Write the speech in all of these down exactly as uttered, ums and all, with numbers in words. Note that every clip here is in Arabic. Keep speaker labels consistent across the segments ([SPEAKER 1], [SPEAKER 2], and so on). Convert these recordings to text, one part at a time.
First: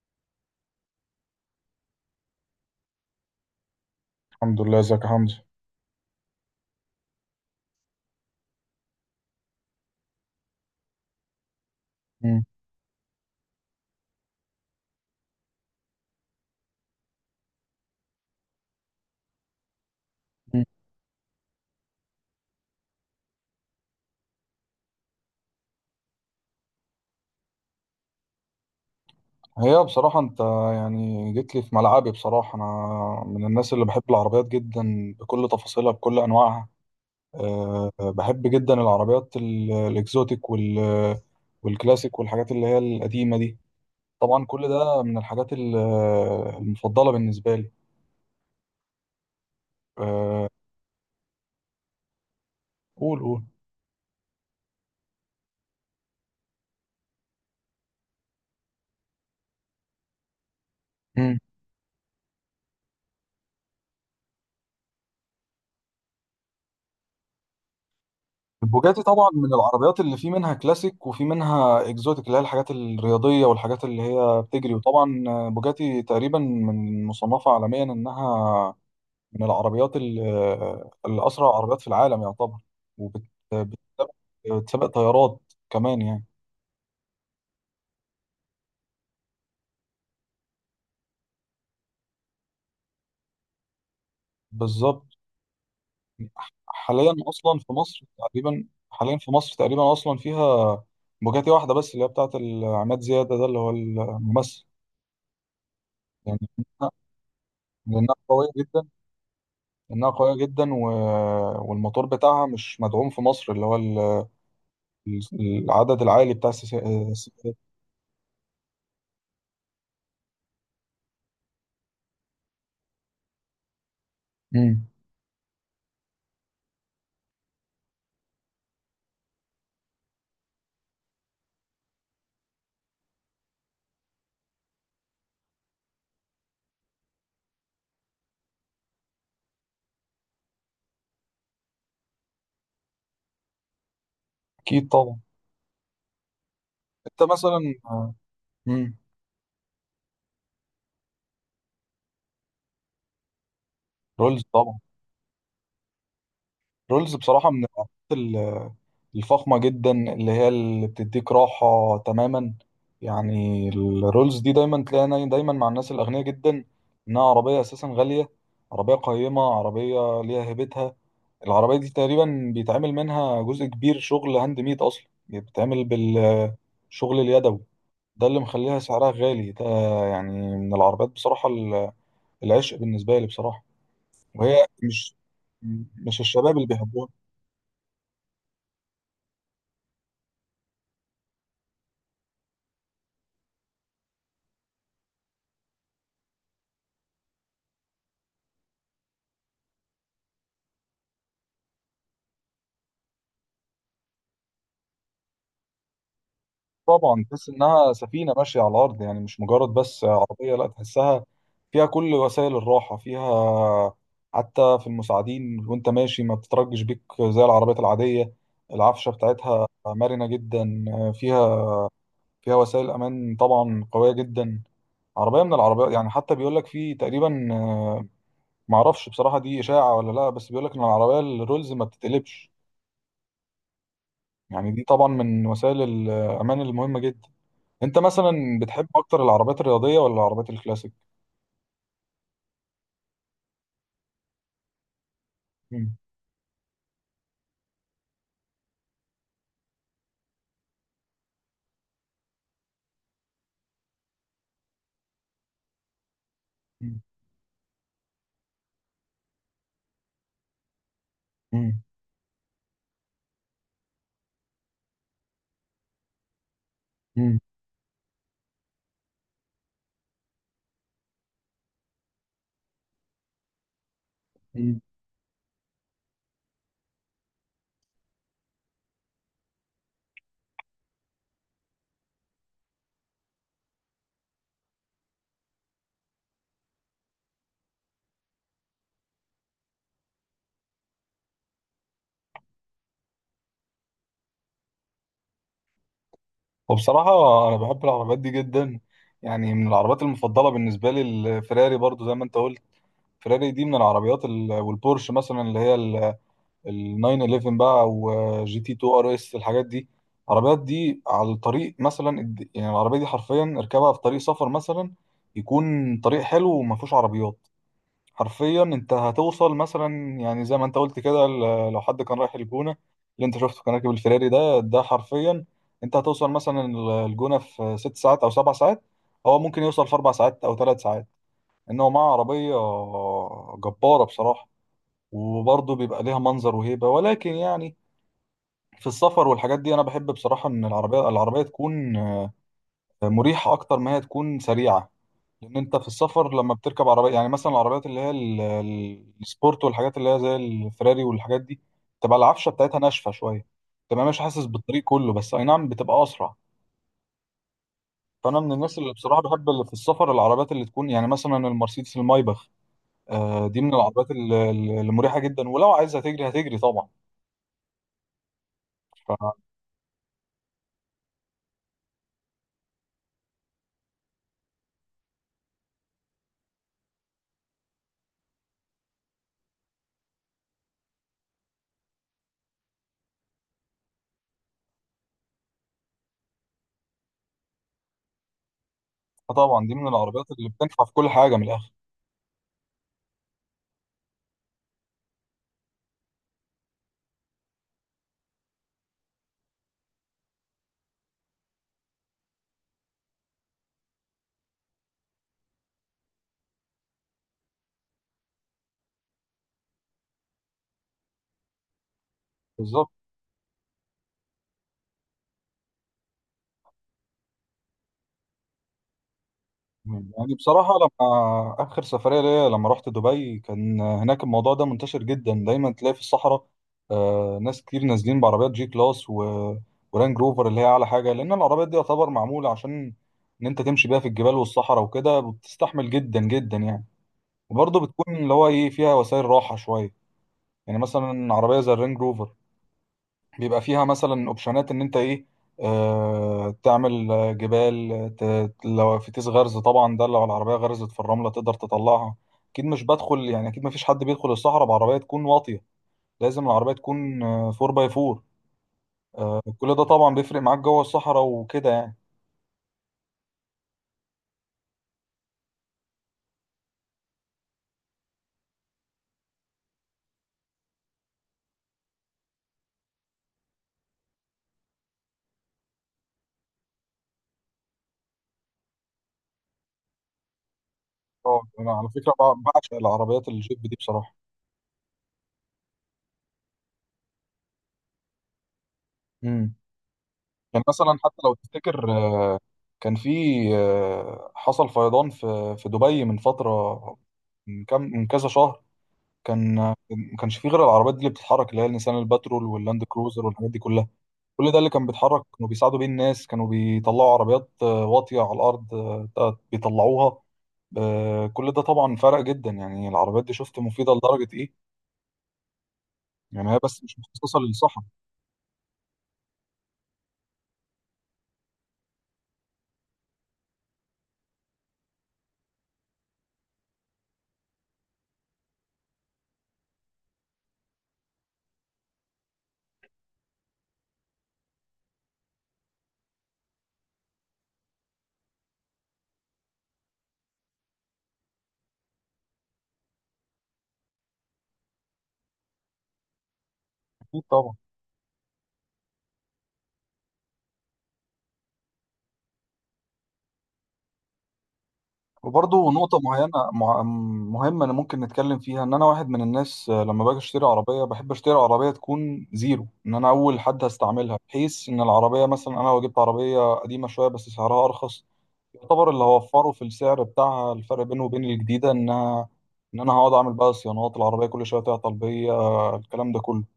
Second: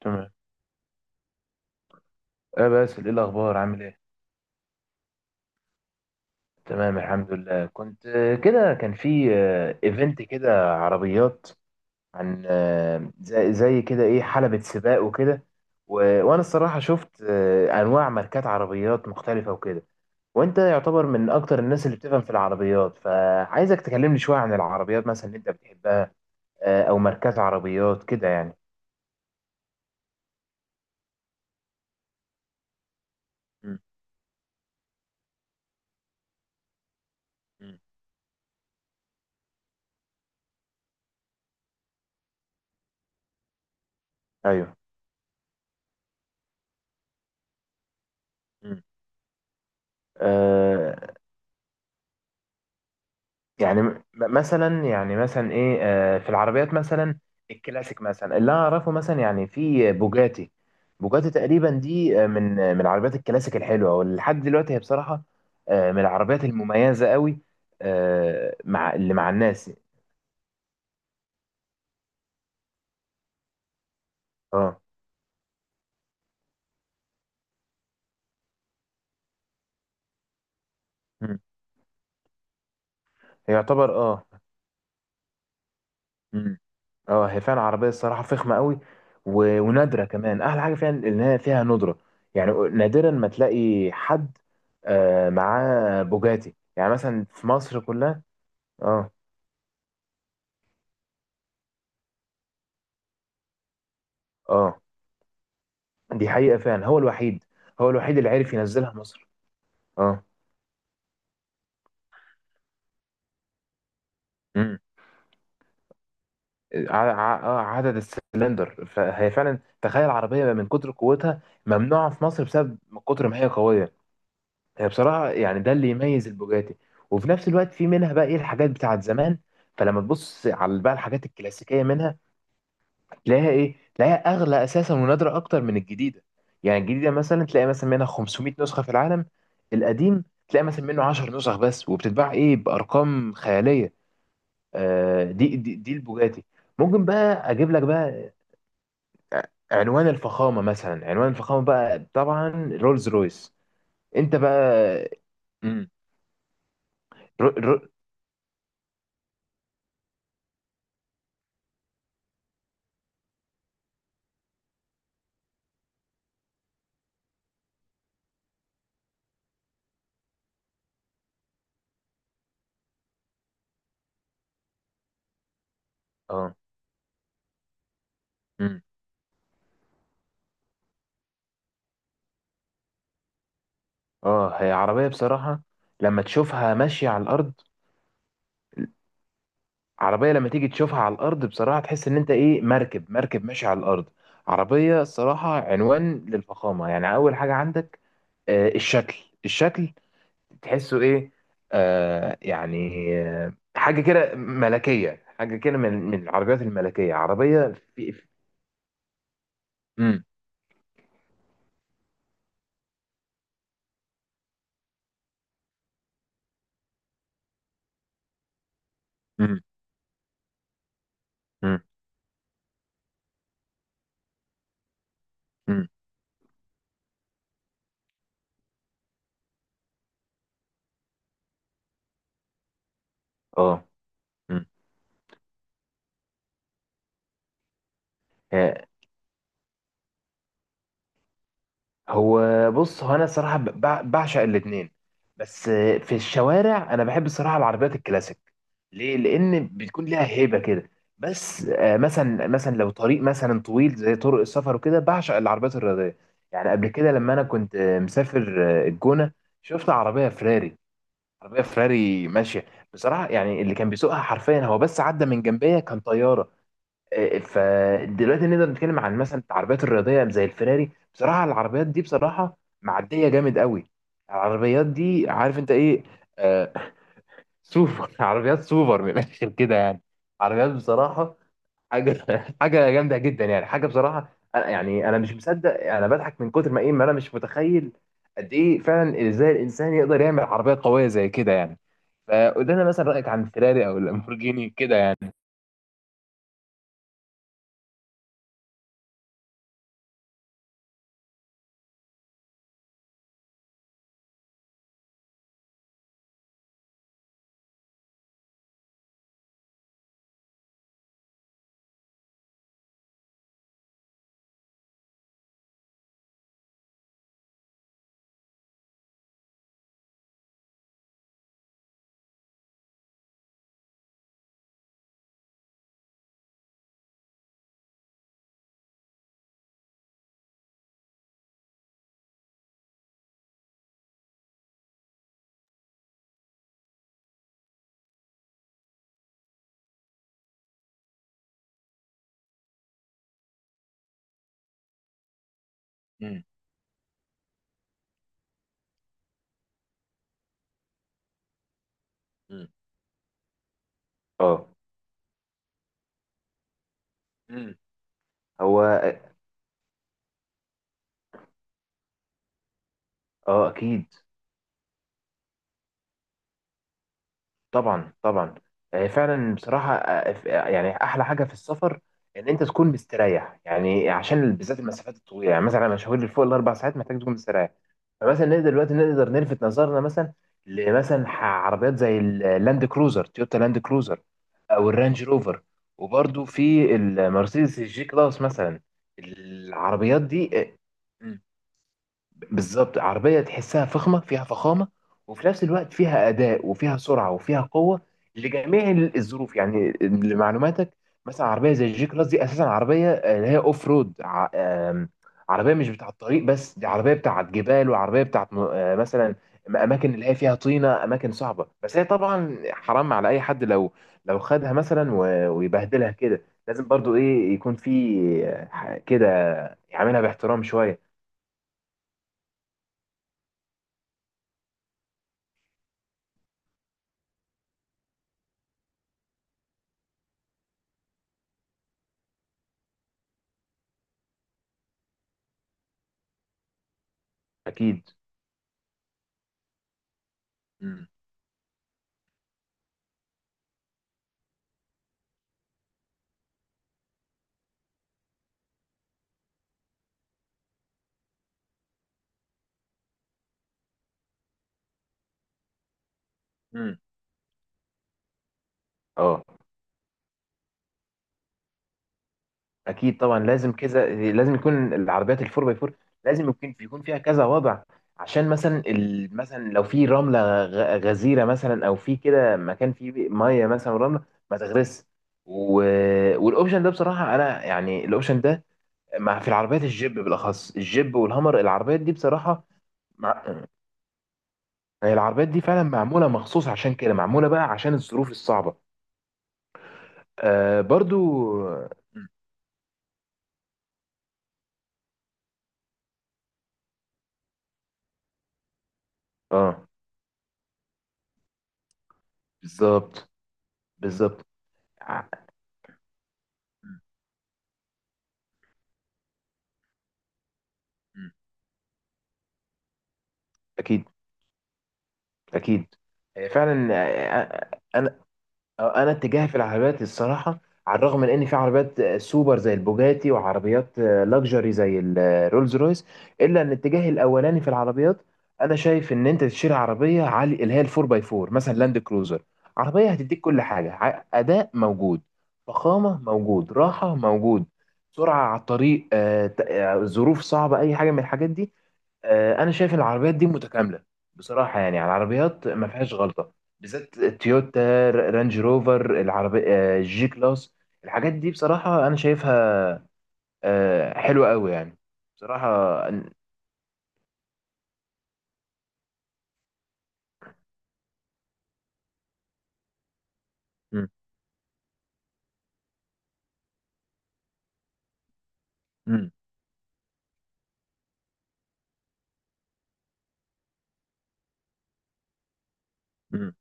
[SPEAKER 1] تمام. اه باسل، ايه الاخبار؟ عامل ايه؟
[SPEAKER 2] الحمد لله، ازيك يا حمزة؟
[SPEAKER 1] تمام، الحمد لله. كنت آه، كده كان في ايفنت كده، عربيات عن
[SPEAKER 2] مم.
[SPEAKER 1] آه، زي زي كده ايه، حلبة سباق وكده. و- وانا الصراحة شفت آه، انواع ماركات عربيات مختلفة وكده. وانت
[SPEAKER 2] مم.
[SPEAKER 1] يعتبر من اكتر الناس اللي بتفهم في العربيات، فعايزك تكلمني شوية عن العربيات مثلا اللي انت بتحبها، آه، او ماركات عربيات كده يعني.
[SPEAKER 2] هي بصراحة انت يعني جيت لي في ملعبي. بصراحة انا من الناس
[SPEAKER 1] م-
[SPEAKER 2] اللي بحب العربيات جدا بكل تفاصيلها بكل انواعها.
[SPEAKER 1] م.
[SPEAKER 2] أه، بحب جدا العربيات ال- الاكزوتيك وال والكلاسيك والحاجات اللي هي القديمة دي. طبعا كل
[SPEAKER 1] ايوه.
[SPEAKER 2] ده من الحاجات ال- المفضلة بالنسبة لي. أه،
[SPEAKER 1] مم.
[SPEAKER 2] قول قول.
[SPEAKER 1] يعني م- مثلا، يعني مثلا ايه آه، في العربيات مثلا الكلاسيك، مثلا اللي أنا اعرفه مثلا، يعني في بوجاتي. بوجاتي تقريبا دي آه، من آه، من العربيات الكلاسيك الحلوه، ولحد دلوقتي هي بصراحه آه، من العربيات المميزه قوي آه، مع
[SPEAKER 2] البوجاتي
[SPEAKER 1] اللي
[SPEAKER 2] طبعا
[SPEAKER 1] مع
[SPEAKER 2] من
[SPEAKER 1] الناس.
[SPEAKER 2] العربيات اللي في منها كلاسيك وفي منها اكزوتيك، اللي هي الحاجات الرياضيه والحاجات اللي هي بتجري.
[SPEAKER 1] اه.
[SPEAKER 2] وطبعا بوجاتي تقريبا من مصنفه عالميا انها من العربيات ال- اللي
[SPEAKER 1] مم.
[SPEAKER 2] اسرع عربيات في العالم يعتبر،
[SPEAKER 1] هي يعتبر اه.
[SPEAKER 2] وبتسابق طيارات كمان يعني.
[SPEAKER 1] مم. اه هي فعلا عربيه الصراحه فخمه قوي، و... ونادره كمان. احلى حاجه فيها ان هي فيها ندره، يعني نادرا ما تلاقي حد
[SPEAKER 2] بالظبط.
[SPEAKER 1] آه معاه بوجاتي، يعني
[SPEAKER 2] حاليا
[SPEAKER 1] مثلا في
[SPEAKER 2] اصلا في
[SPEAKER 1] مصر
[SPEAKER 2] مصر
[SPEAKER 1] كلها.
[SPEAKER 2] تقريبا
[SPEAKER 1] اه.
[SPEAKER 2] حاليا في مصر تقريبا اصلا فيها بوجاتي واحده بس، اللي هي بتاعت عماد زياده، ده اللي هو الممثل.
[SPEAKER 1] اه دي
[SPEAKER 2] يعني
[SPEAKER 1] حقيقه فعلا
[SPEAKER 2] لانها
[SPEAKER 1] هو الوحيد هو
[SPEAKER 2] لأنها
[SPEAKER 1] الوحيد اللي
[SPEAKER 2] قويه
[SPEAKER 1] عرف
[SPEAKER 2] جدا،
[SPEAKER 1] ينزلها مصر
[SPEAKER 2] انها
[SPEAKER 1] اه
[SPEAKER 2] قويه جدا و... والموتور بتاعها مش مدعوم في مصر، اللي هو ال...
[SPEAKER 1] امم
[SPEAKER 2] ال- العدد العالي بتاع السي...
[SPEAKER 1] ع... ع...
[SPEAKER 2] السي...
[SPEAKER 1] آه، عدد السلندر فهي فعلا تخيل عربيه من كتر قوتها ممنوعه في مصر بسبب من كتر ما هي قويه
[SPEAKER 2] مم.
[SPEAKER 1] هي بصراحة يعني ده اللي يميز البوجاتي وفي نفس الوقت في منها بقى ايه الحاجات بتاعت زمان فلما تبص على بقى الحاجات الكلاسيكية منها تلاقيها ايه تلاقيها اغلى اساسا ونادرة اكتر من الجديدة يعني الجديدة مثلا تلاقي مثلا منها خمسمئة نسخة في العالم القديم تلاقي مثلا منه عشر نسخ بس وبتتباع ايه بارقام خيالية
[SPEAKER 2] اكيد طبعا.
[SPEAKER 1] آه دي دي, دي البوجاتي. ممكن
[SPEAKER 2] انت
[SPEAKER 1] بقى اجيب
[SPEAKER 2] مثلا
[SPEAKER 1] لك
[SPEAKER 2] آه،
[SPEAKER 1] بقى
[SPEAKER 2] مم.
[SPEAKER 1] عنوان الفخامة، مثلا عنوان الفخامة بقى طبعا رولز رويس. انت
[SPEAKER 2] رولز
[SPEAKER 1] بقى.
[SPEAKER 2] طبعا.
[SPEAKER 1] مم.
[SPEAKER 2] رولز
[SPEAKER 1] رو...
[SPEAKER 2] بصراحه من
[SPEAKER 1] رو...
[SPEAKER 2] العربيات ال- الفخمه جدا اللي هي اللي بتديك راحه تماما. يعني الرولز دي دايما تلاقيها دايما مع الناس الاغنياء جدا، انها عربيه اساسا غاليه، عربيه قيمه، عربيه ليها هيبتها. العربية دي تقريبا بيتعمل منها جزء كبير شغل هاند ميد أصلا، يعني بتتعمل
[SPEAKER 1] اه.
[SPEAKER 2] بالشغل اليدوي، ده اللي مخليها
[SPEAKER 1] مم.
[SPEAKER 2] سعرها غالي ده. يعني من العربيات بصراحة ال- العشق بالنسبة لي بصراحة.
[SPEAKER 1] اه
[SPEAKER 2] وهي
[SPEAKER 1] هي عربية
[SPEAKER 2] مش
[SPEAKER 1] بصراحة
[SPEAKER 2] مش
[SPEAKER 1] لما
[SPEAKER 2] الشباب اللي
[SPEAKER 1] تشوفها
[SPEAKER 2] بيحبوها.
[SPEAKER 1] ماشية على الأرض، عربية لما تيجي تشوفها على الأرض بصراحة تحس إن أنت إيه، مركب، مركب ماشي على الأرض. عربية الصراحة عنوان للفخامة، يعني أول حاجة عندك آه الشكل، الشكل تحسه إيه، آه يعني آه حاجة كده ملكية، حاجة كده من من العربيات الملكية،
[SPEAKER 2] طبعا تحس
[SPEAKER 1] عربية
[SPEAKER 2] إنها
[SPEAKER 1] في في-
[SPEAKER 2] سفينة ماشية على الأرض، يعني مش مجرد بس
[SPEAKER 1] مم.
[SPEAKER 2] عربية، لا تحسها فيها كل وسائل الراحة، فيها حتى في المساعدين وانت ماشي ما بتترجش بيك زي العربيات العادية. العفشة
[SPEAKER 1] مم.
[SPEAKER 2] بتاعتها مرنة جدا. فيها
[SPEAKER 1] مم.
[SPEAKER 2] فيها وسائل امان طبعا قويه جدا. عربيه من
[SPEAKER 1] مم.
[SPEAKER 2] العربيات، يعني حتى بيقول لك في تقريبا آه، معرفش بصراحه دي اشاعه ولا لا، بس بيقول لك ان العربيه الرولز ما بتتقلبش.
[SPEAKER 1] اه.
[SPEAKER 2] يعني دي طبعا من وسائل الامان المهمه جدا. انت مثلا
[SPEAKER 1] مم.
[SPEAKER 2] بتحب اكتر العربيات الرياضيه ولا العربيات الكلاسيك؟
[SPEAKER 1] هو، بص هو انا الصراحه ب- بع- بعشق الاثنين، بس
[SPEAKER 2] مم.
[SPEAKER 1] في الشوارع انا بحب الصراحه العربيات الكلاسيك، ليه؟ لان بتكون ليها هيبه كده. بس آه، مثلا مثلا لو طريق مثلا طويل زي طرق السفر وكده، بعشق العربيات الرياضيه. يعني قبل
[SPEAKER 2] مم.
[SPEAKER 1] كده لما انا كنت آه، مسافر آه، الجونه، شفت عربيه فراري، عربيه
[SPEAKER 2] مم.
[SPEAKER 1] فراري ماشيه، بصراحه يعني اللي كان بيسوقها حرفيا، هو بس عدى من جنبيا كان طياره.
[SPEAKER 2] مم.
[SPEAKER 1] فدلوقتي نقدر نتكلم عن مثلا العربيات الرياضيه زي الفيراري. بصراحه العربيات دي بصراحه معديه جامد قوي.
[SPEAKER 2] مم.
[SPEAKER 1] العربيات دي عارف انت ايه؟ آه سوبر، عربيات سوبر من الاخر كده يعني. عربيات بصراحه حاجه، حاجه جامده جدا يعني، حاجه بصراحه أنا يعني، انا مش مصدق، انا بضحك من كتر ما ايه، ما انا مش متخيل قد ايه فعلا ازاي الانسان يقدر يعمل عربيه قويه زي كده يعني. فقلنا مثلا رايك عن الفيراري او اللامبورجيني كده يعني.
[SPEAKER 2] وبصراحه انا بحب العربيات دي جدا، يعني من العربيات المفضله بالنسبه لي الفراري برضو زي ما انت قلت. فراري دي من العربيات ال- والبورش مثلا اللي هي ال ناين ون ون بقى، وجي تي اتنين ار اس، الحاجات دي. العربيات دي على الطريق مثلا الد- يعني العربيه دي حرفيا اركبها في طريق سفر مثلا يكون طريق حلو وما فيهوش عربيات. حرفيا انت هتوصل مثلا، يعني زي ما انت قلت كده، ل- لو حد كان رايح الجونه اللي انت شفته كان راكب الفيراري، ده ده حرفيا انت هتوصل مثلا ال- الجونه في ست ساعات او سبع ساعات، هو ممكن يوصل في اربع ساعات او ثلاث ساعات. ان هو معاه عربيه جباره بصراحه، وبرضه بيبقى ليها منظر وهيبه. ولكن يعني في السفر والحاجات دي انا بحب بصراحه ان العربيه العربيه تكون مريحه اكتر ما هي تكون سريعه، لان انت في السفر
[SPEAKER 1] امم.
[SPEAKER 2] لما بتركب عربيه، يعني مثلا العربيات اللي هي ال- ال- السبورت والحاجات اللي هي زي الفراري والحاجات دي، تبقى العفشه
[SPEAKER 1] امم.
[SPEAKER 2] بتاعتها ناشفه شويه، تبقى مش حاسس
[SPEAKER 1] اه.
[SPEAKER 2] بالطريق كله، بس اي نعم بتبقى اسرع.
[SPEAKER 1] مم.
[SPEAKER 2] فانا من
[SPEAKER 1] هو
[SPEAKER 2] الناس اللي بصراحه بحب اللي في السفر العربيات اللي تكون يعني مثلا المرسيدس المايباخ. آه، دي
[SPEAKER 1] اه،
[SPEAKER 2] من
[SPEAKER 1] اكيد،
[SPEAKER 2] العربيات ال- ال- المريحه جدا، ولو عايزه تجري هتجري طبعا.
[SPEAKER 1] طبعا طبعا. آه،
[SPEAKER 2] ف-
[SPEAKER 1] فعلا بصراحه آه، آه، ف- آه، يعني احلى حاجه في السفر ان انت تكون مستريح، يعني عشان بالذات المسافات الطويله، يعني مثلا المشاوير اللي فوق الاربع ساعات محتاج تكون مستريح. فمثلا نقدر دلوقتي، نقدر نلفت نظرنا مثلا لمثلا ح- عربيات زي اللاند كروزر، تويوتا لاند كروزر، او الرانج روفر، وبرده في المرسيدس الجي كلاس مثلا.
[SPEAKER 2] فطبعا دي من
[SPEAKER 1] العربيات
[SPEAKER 2] العربيات اللي
[SPEAKER 1] دي آه،
[SPEAKER 2] بتنفع في كل حاجه من الاخر.
[SPEAKER 1] بالظبط عربية تحسها فخمة، فيها فخامة، وفي نفس الوقت فيها أداء وفيها سرعة وفيها قوة لجميع الظروف. يعني لمعلوماتك مثلا عربية زي الجي كلاس دي أساسا عربية آه، اللي هي أوف رود، ع- آم، عربية مش بتاعة الطريق بس، دي عربية بتاعة جبال، وعربية بتاعة م- آه، مثلا أماكن اللي هي فيها طينة، أماكن صعبة. بس هي طبعا
[SPEAKER 2] بالظبط.
[SPEAKER 1] حرام على أي حد لو لو خدها مثلا و- ويبهدلها كده، لازم برضو إيه، يكون في آه، ح- كده، يعملها
[SPEAKER 2] يعني
[SPEAKER 1] باحترام
[SPEAKER 2] بصراحة
[SPEAKER 1] شوية.
[SPEAKER 2] لما آخر سفرية ليا لما رحت دبي كان هناك الموضوع ده منتشر جدا، دايما تلاقي في الصحراء آه، ناس كتير نازلين بعربيات جي كلاس و... ورانج روفر اللي هي أعلى حاجة، لأن العربيات دي يعتبر معمولة عشان إن أنت تمشي بيها في الجبال والصحراء وكده، بتستحمل جدا جدا يعني. وبرضه
[SPEAKER 1] أكيد.
[SPEAKER 2] بتكون اللي هو إيه فيها وسائل راحة شوية. يعني
[SPEAKER 1] مم.
[SPEAKER 2] مثلا عربية زي الرانج روفر بيبقى فيها مثلا اوبشنات ان انت ايه، آه تعمل جبال ت... لو في تيس غرز، طبعا ده لو العربيه غرزت في الرمله تقدر تطلعها. اكيد مش بدخل، يعني اكيد ما فيش حد بيدخل الصحراء بعربيه تكون واطيه، لازم العربيه
[SPEAKER 1] امم.
[SPEAKER 2] تكون أربعة باي أربعة،
[SPEAKER 1] اه
[SPEAKER 2] كل ده طبعا بيفرق معاك جوه الصحراء وكده يعني.
[SPEAKER 1] اكيد طبعا، لازم كذا، لازم يكون العربيات الفور باي فور، لازم يكون، يكون فيها كذا وضع، عشان مثلا ال... مثلا لو في رمله غ- غزيره مثلا، او في كده مكان فيه ميه مثلا ورمله، ما تغرس. و... والاوبشن ده بصراحه، انا يعني الاوبشن ده مع في العربيات الجيب بالاخص، الجيب
[SPEAKER 2] اه،
[SPEAKER 1] والهامر،
[SPEAKER 2] انا على
[SPEAKER 1] العربيات دي
[SPEAKER 2] فكره بع-
[SPEAKER 1] بصراحه
[SPEAKER 2] بعشق العربيات
[SPEAKER 1] مع...
[SPEAKER 2] الجيب دي بصراحه.
[SPEAKER 1] هي العربيات دي فعلا معموله مخصوص عشان كده، معموله بقى عشان الظروف الصعبه
[SPEAKER 2] امم كان
[SPEAKER 1] آه
[SPEAKER 2] مثلا، حتى لو
[SPEAKER 1] برضو.
[SPEAKER 2] تفتكر آه، كان في آه، حصل فيضان في في دبي من فتره، من كام من كذا شهر. كان ما
[SPEAKER 1] اه.
[SPEAKER 2] كانش فيه غير العربيات دي اللي بتتحرك، اللي هي النيسان الباترول واللاند
[SPEAKER 1] بالظبط،
[SPEAKER 2] كروزر والحاجات دي كلها.
[SPEAKER 1] بالظبط.
[SPEAKER 2] كل ده اللي كان بيتحرك،
[SPEAKER 1] ع-
[SPEAKER 2] كانوا بيساعدوا بيه الناس، كانوا بيطلعوا عربيات آه، واطية على الأرض، آه، آه، بيطلعوها.
[SPEAKER 1] مم.
[SPEAKER 2] آه، كل ده طبعا فرق جدا، يعني العربيات دي شفت مفيدة
[SPEAKER 1] اكيد،
[SPEAKER 2] لدرجة إيه.
[SPEAKER 1] اكيد. آه،
[SPEAKER 2] يعني هي بس
[SPEAKER 1] فعلا
[SPEAKER 2] مش مخصصة
[SPEAKER 1] آه،
[SPEAKER 2] للصحة.
[SPEAKER 1] آه، انا آه، انا اتجاهي في العربيات الصراحه، على الرغم من ان في عربيات آه، سوبر زي البوجاتي، وعربيات آه، لكجري زي الرولز رويس، الا ان اتجاهي الاولاني في العربيات، انا شايف ان انت تشتري عربيه عالي اللي هي الفور باي فور، مثلا لاند كروزر، عربيه هتديك كل حاجه، ع- اداء موجود، فخامه موجود، راحه موجود، سرعه على الطريق آه، ت- آه، ظروف صعبه، اي حاجه من الحاجات دي. آه، انا شايف العربيات دي متكامله، بصراحه يعني على العربيات ما فيهاش غلطه، بالذات
[SPEAKER 2] أكيد طبعا.
[SPEAKER 1] تويوتا، رانج روفر، العربي آه، جي كلاس. الحاجات دي بصراحه انا شايفها آه، حلوه قوي يعني.
[SPEAKER 2] وبرضه
[SPEAKER 1] بصراحه
[SPEAKER 2] نقطة
[SPEAKER 1] أن-
[SPEAKER 2] معينة مع- مهمة أنا ممكن نتكلم فيها، إن أنا واحد من الناس آه، لما باجي أشتري عربية بحب أشتري عربية تكون زيرو، إن أنا أول حد
[SPEAKER 1] مم،
[SPEAKER 2] هستعملها، بحيث إن العربية مثلا أنا لو جبت عربية قديمة شوية بس سعرها أرخص، يعتبر اللي
[SPEAKER 1] مم،
[SPEAKER 2] هوفره في السعر بتاعها الفرق بينه وبين الجديدة، إنها إن أنا هقعد أعمل بقى صيانات العربية كل شوية تعطل بيا آه، الكلام ده كله.
[SPEAKER 1] مم،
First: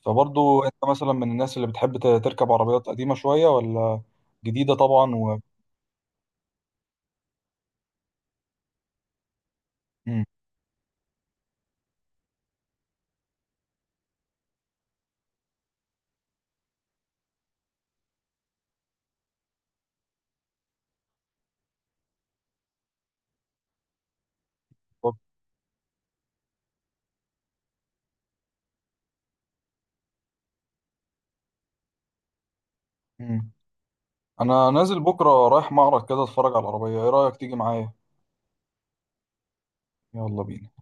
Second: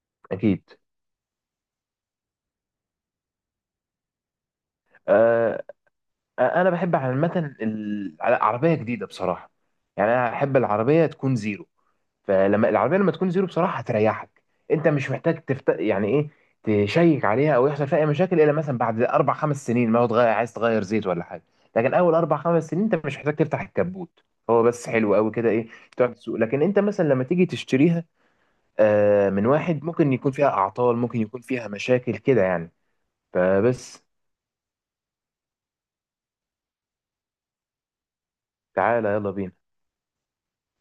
[SPEAKER 2] فبرضه
[SPEAKER 1] اكيد.
[SPEAKER 2] أنت مثلا من الناس اللي بتحب ت- تركب عربيات قديمة شوية ولا جديدة طبعا و...
[SPEAKER 1] آه، انا بحب عامه ال- عربيه جديده بصراحه، يعني
[SPEAKER 2] مم.
[SPEAKER 1] انا احب العربيه تكون زيرو. فلما العربيه لما تكون زيرو بصراحه هتريحك، انت مش محتاج تفت... يعني ايه، تشيك عليها او يحصل فيها اي مشاكل، الا مثلا بعد اربع خمس سنين، ما هو تغير، عايز تغير زيت ولا حاجه. لكن اول اربع خمس سنين انت مش محتاج تفتح الكبوت، هو بس حلو قوي كده ايه، تقعد تسوق. لكن انت مثلا لما تيجي تشتريها آه، من واحد، ممكن يكون فيها اعطال، ممكن يكون فيها مشاكل كده يعني.
[SPEAKER 2] مم.
[SPEAKER 1] فبس.
[SPEAKER 2] انا نازل بكره رايح معرض كده اتفرج على العربيه، ايه رايك تيجي معايا؟
[SPEAKER 1] تعالى يلا بينا.
[SPEAKER 2] يلا بينا.